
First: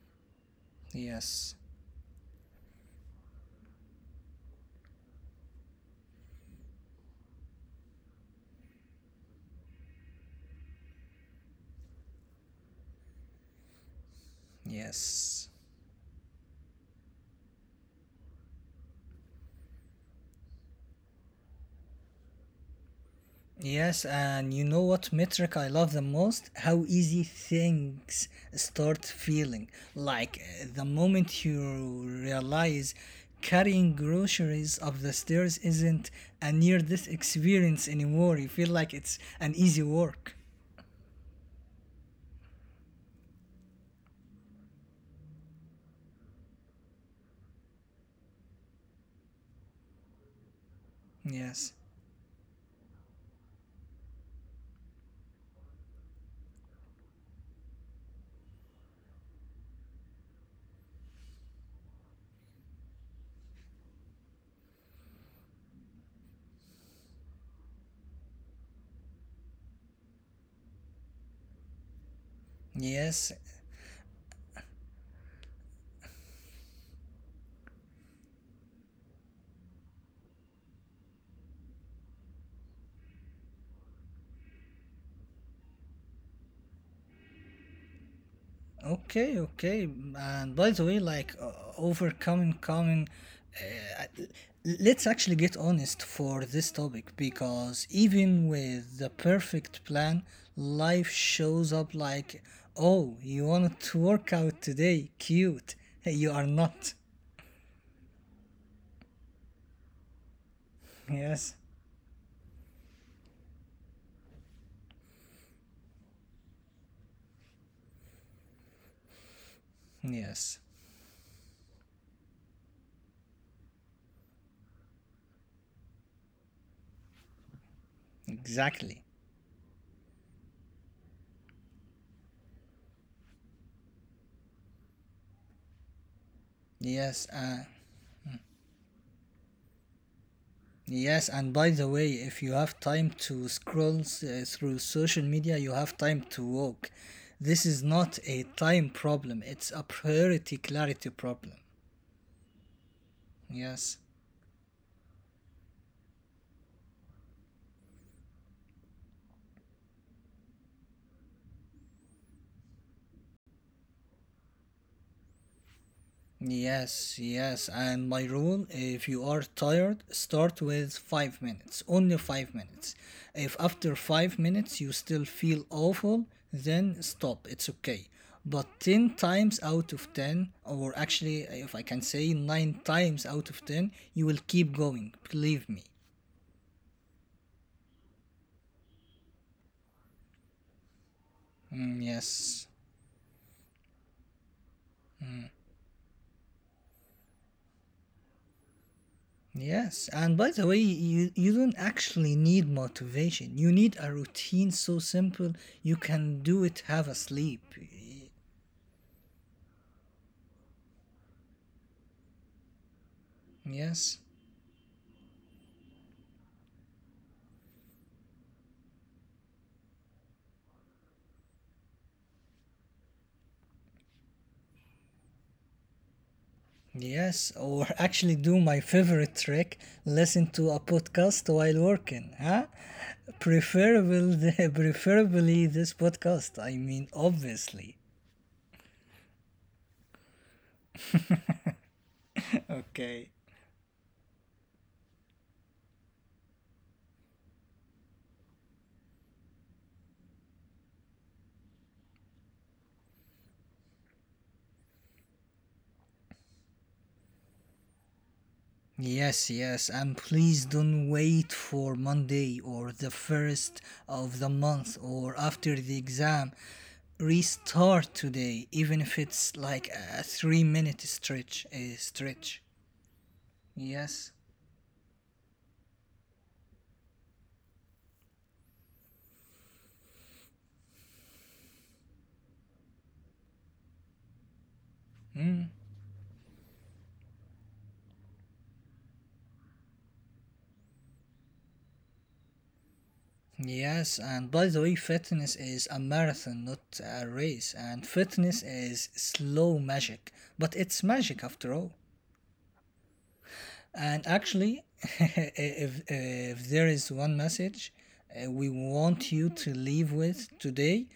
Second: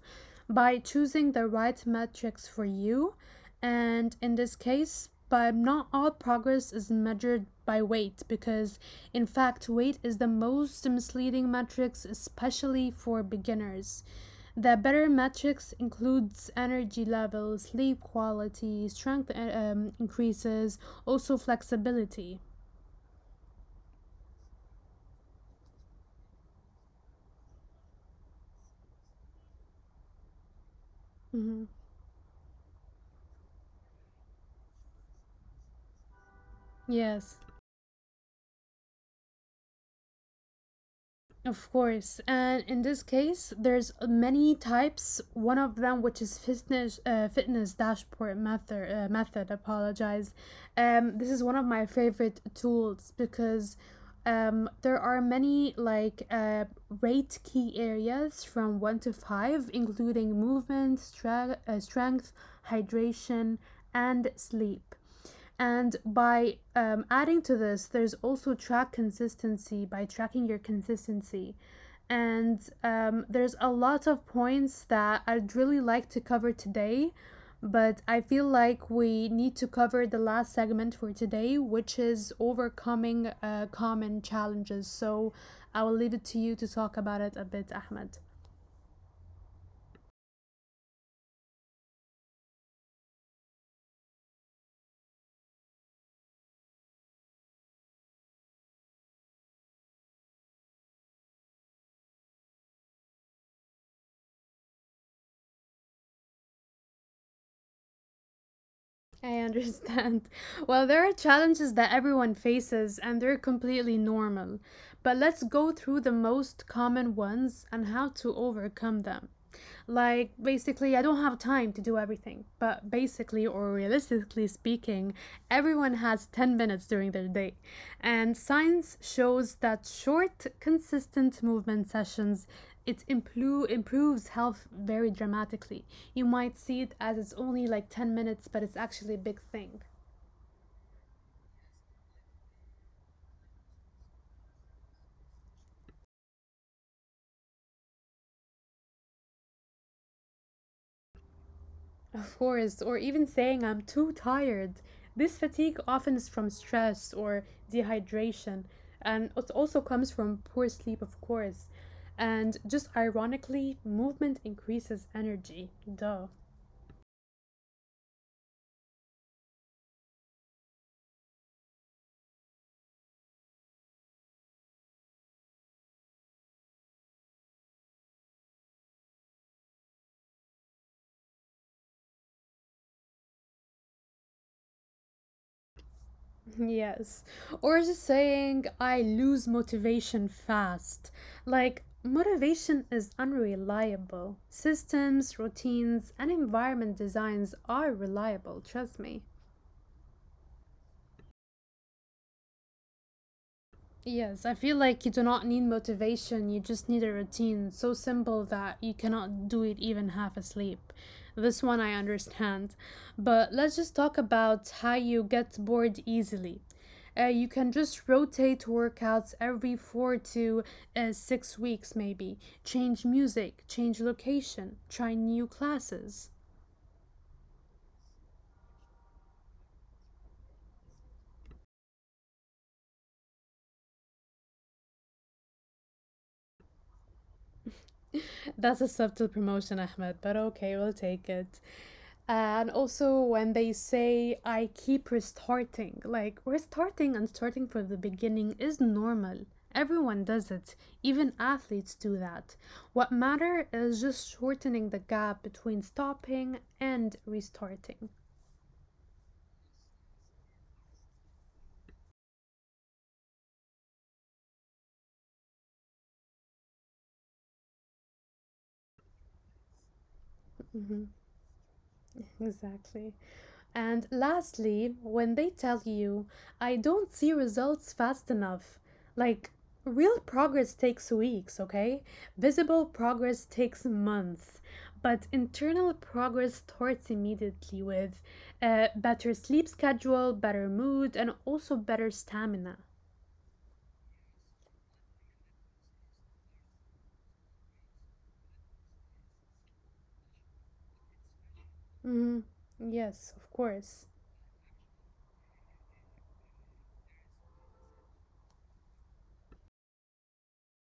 S2: by choosing the
S1: Yes,
S2: right metrics for you. And in this case, but not all progress is measured by weight because, in fact, weight is the most misleading metrics, especially for beginners. The better
S1: yes.
S2: metrics includes energy levels, sleep quality, strength increases, also flexibility.
S1: Yes, and you know what metric I love the most? How easy things start feeling. Like, the moment
S2: Mhm.
S1: you realize carrying groceries up the stairs isn't a near this
S2: Yes.
S1: experience anymore. You feel like it's an easy work.
S2: Of course, and in this case, there's many types. One of them, which is fitness dashboard method. Apologize. This is one of
S1: Yes.
S2: my favorite tools because there are many rate key areas from one to five, including movement, strength, hydration, and sleep. And by adding to this, there's also track consistency by tracking your consistency. And
S1: Yes.
S2: there's a lot of points that I'd really like to cover today, but I feel like we need to cover the last segment for today, which is overcoming common challenges. So I will leave it to you to talk about it a bit, Ahmed.
S1: Okay, okay. And by the way, like, overcoming common, uh, let's actually get honest for this topic because even with the perfect plan, life shows up like, oh, you wanted to work out today, cute. Hey, you are not. [laughs]
S2: I understand. [laughs] Well, there are
S1: Yes,
S2: challenges that everyone faces, and they're completely normal. But let's go through the most common ones and how to overcome them. Like,
S1: yes,
S2: basically, I don't have time to do everything, but basically, or realistically speaking, everyone has 10 minutes during their day. And science
S1: exactly.
S2: shows that short, consistent movement sessions improves health very dramatically. You might see it as
S1: Yes,
S2: it's only like 10 minutes, but it's actually a big thing.
S1: yes, and by the way, if you have time to scroll through social media, you have time to walk. This is not a time problem, it's a priority clarity problem.
S2: Of course, or even saying I'm
S1: Yes.
S2: too tired. This fatigue often is from stress or dehydration, and it also comes from poor sleep, of course. And just ironically, movement increases energy. Duh.
S1: Yes, yes. And my rule, if you are tired, start with 5 minutes, only 5 minutes. If after 5 minutes you still feel awful, then stop, it's okay. But 10 times out of 10, or actually, if I can say 9 times out of 10, you will keep going, believe me.
S2: Yes. Or just saying, I lose motivation fast. Like,
S1: Mm, yes.
S2: motivation is unreliable. Systems, routines, and environment designs are reliable, trust me.
S1: Yes, and by the way, you don't actually need motivation. You need a
S2: Yes,
S1: routine
S2: I feel
S1: so
S2: like you do
S1: simple
S2: not need
S1: you can do
S2: motivation, you
S1: it, have
S2: just
S1: a
S2: need a
S1: sleep.
S2: routine so simple that you cannot do it even half asleep. This one I understand. But let's
S1: Yes,
S2: just talk about how you get bored easily. You can just rotate workouts every four to 6 weeks, maybe. Change music, change location, try new classes.
S1: yes, or actually do my favorite trick, listen to a podcast while working, huh? Preferable, [laughs] preferably this podcast, I mean, obviously.
S2: That's a subtle promotion, Ahmed, but okay, we'll take it. And
S1: Okay.
S2: also when they say I keep restarting, like restarting and starting from the beginning is normal. Everyone does it. Even athletes do that. What matter is just shortening the gap between stopping and restarting.
S1: Yes, yes, and please don't wait for Monday or the first of the month or after the exam. Restart today, even if it's like a 3 minute stretch. A stretch.
S2: Exactly. And
S1: Yes.
S2: lastly, when they tell you, I don't see results fast enough, like real progress takes weeks, okay? Visible progress takes months, but
S1: Mm.
S2: internal progress starts immediately with a better sleep schedule, better mood, and also better stamina.
S1: Yes, and by the way, fitness is a marathon, not a race. And fitness is slow magic, but it's magic after all.
S2: Mhm. Yes, of course,
S1: And actually, [laughs] if there is one message, we want you to leave with today,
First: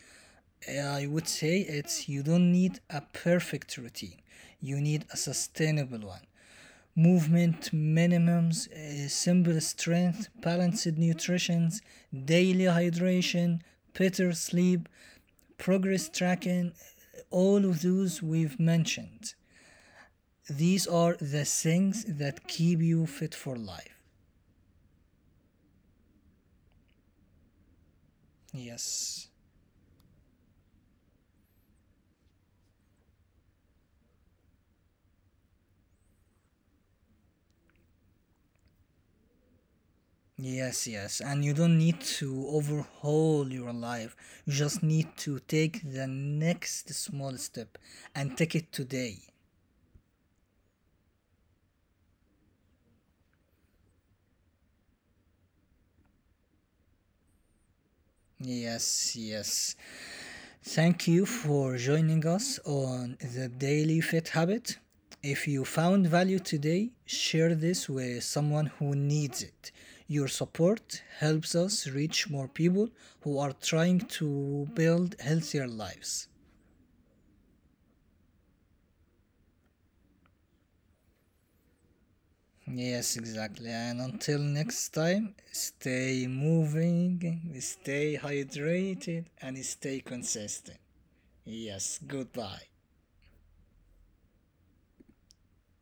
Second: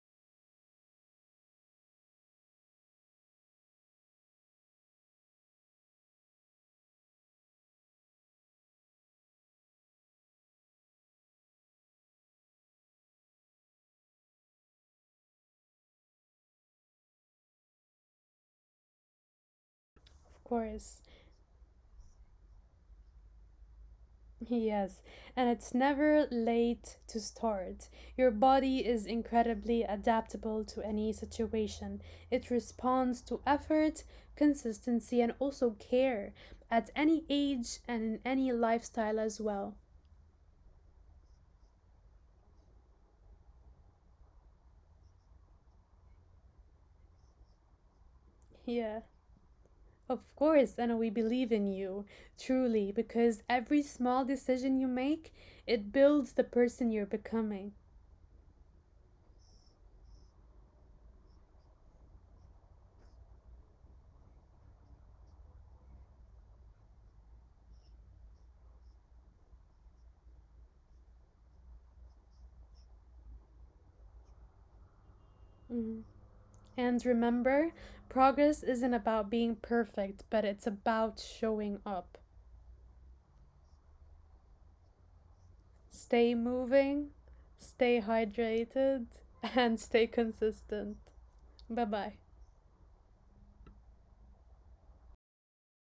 S1: I would say it's you don't need a perfect routine, you need a sustainable one: movement minimums, simple strength, balanced nutrition, daily hydration, better sleep, progress tracking, all of those we've mentioned.
S2: of
S1: These
S2: course.
S1: are the things that keep you fit for life.
S2: Yes, and it's never late to start. Your body is
S1: Yes.
S2: incredibly adaptable to any situation. It responds to effort, consistency, and also care at any age and in any lifestyle as well.
S1: Yes, yes. And you don't need to overhaul your life. You just need to take the next small step and take it
S2: Yeah,
S1: today.
S2: of course, and we believe in you, truly, because every small decision you make, it builds the person you're becoming.
S1: Yes, yes. Thank you for joining us on the Daily Fit Habit. If you found value today, share this with someone who needs it. Your support helps us reach more people who are trying to build healthier
S2: Mm-hmm.
S1: lives.
S2: And remember, progress isn't about being perfect, but it's about showing up.
S1: Yes, exactly. And until next time,
S2: Stay
S1: stay
S2: moving,
S1: moving,
S2: stay
S1: stay
S2: hydrated, [laughs]
S1: hydrated,
S2: and
S1: and
S2: stay
S1: stay
S2: consistent.
S1: consistent.
S2: Bye bye.
S1: Yes, goodbye.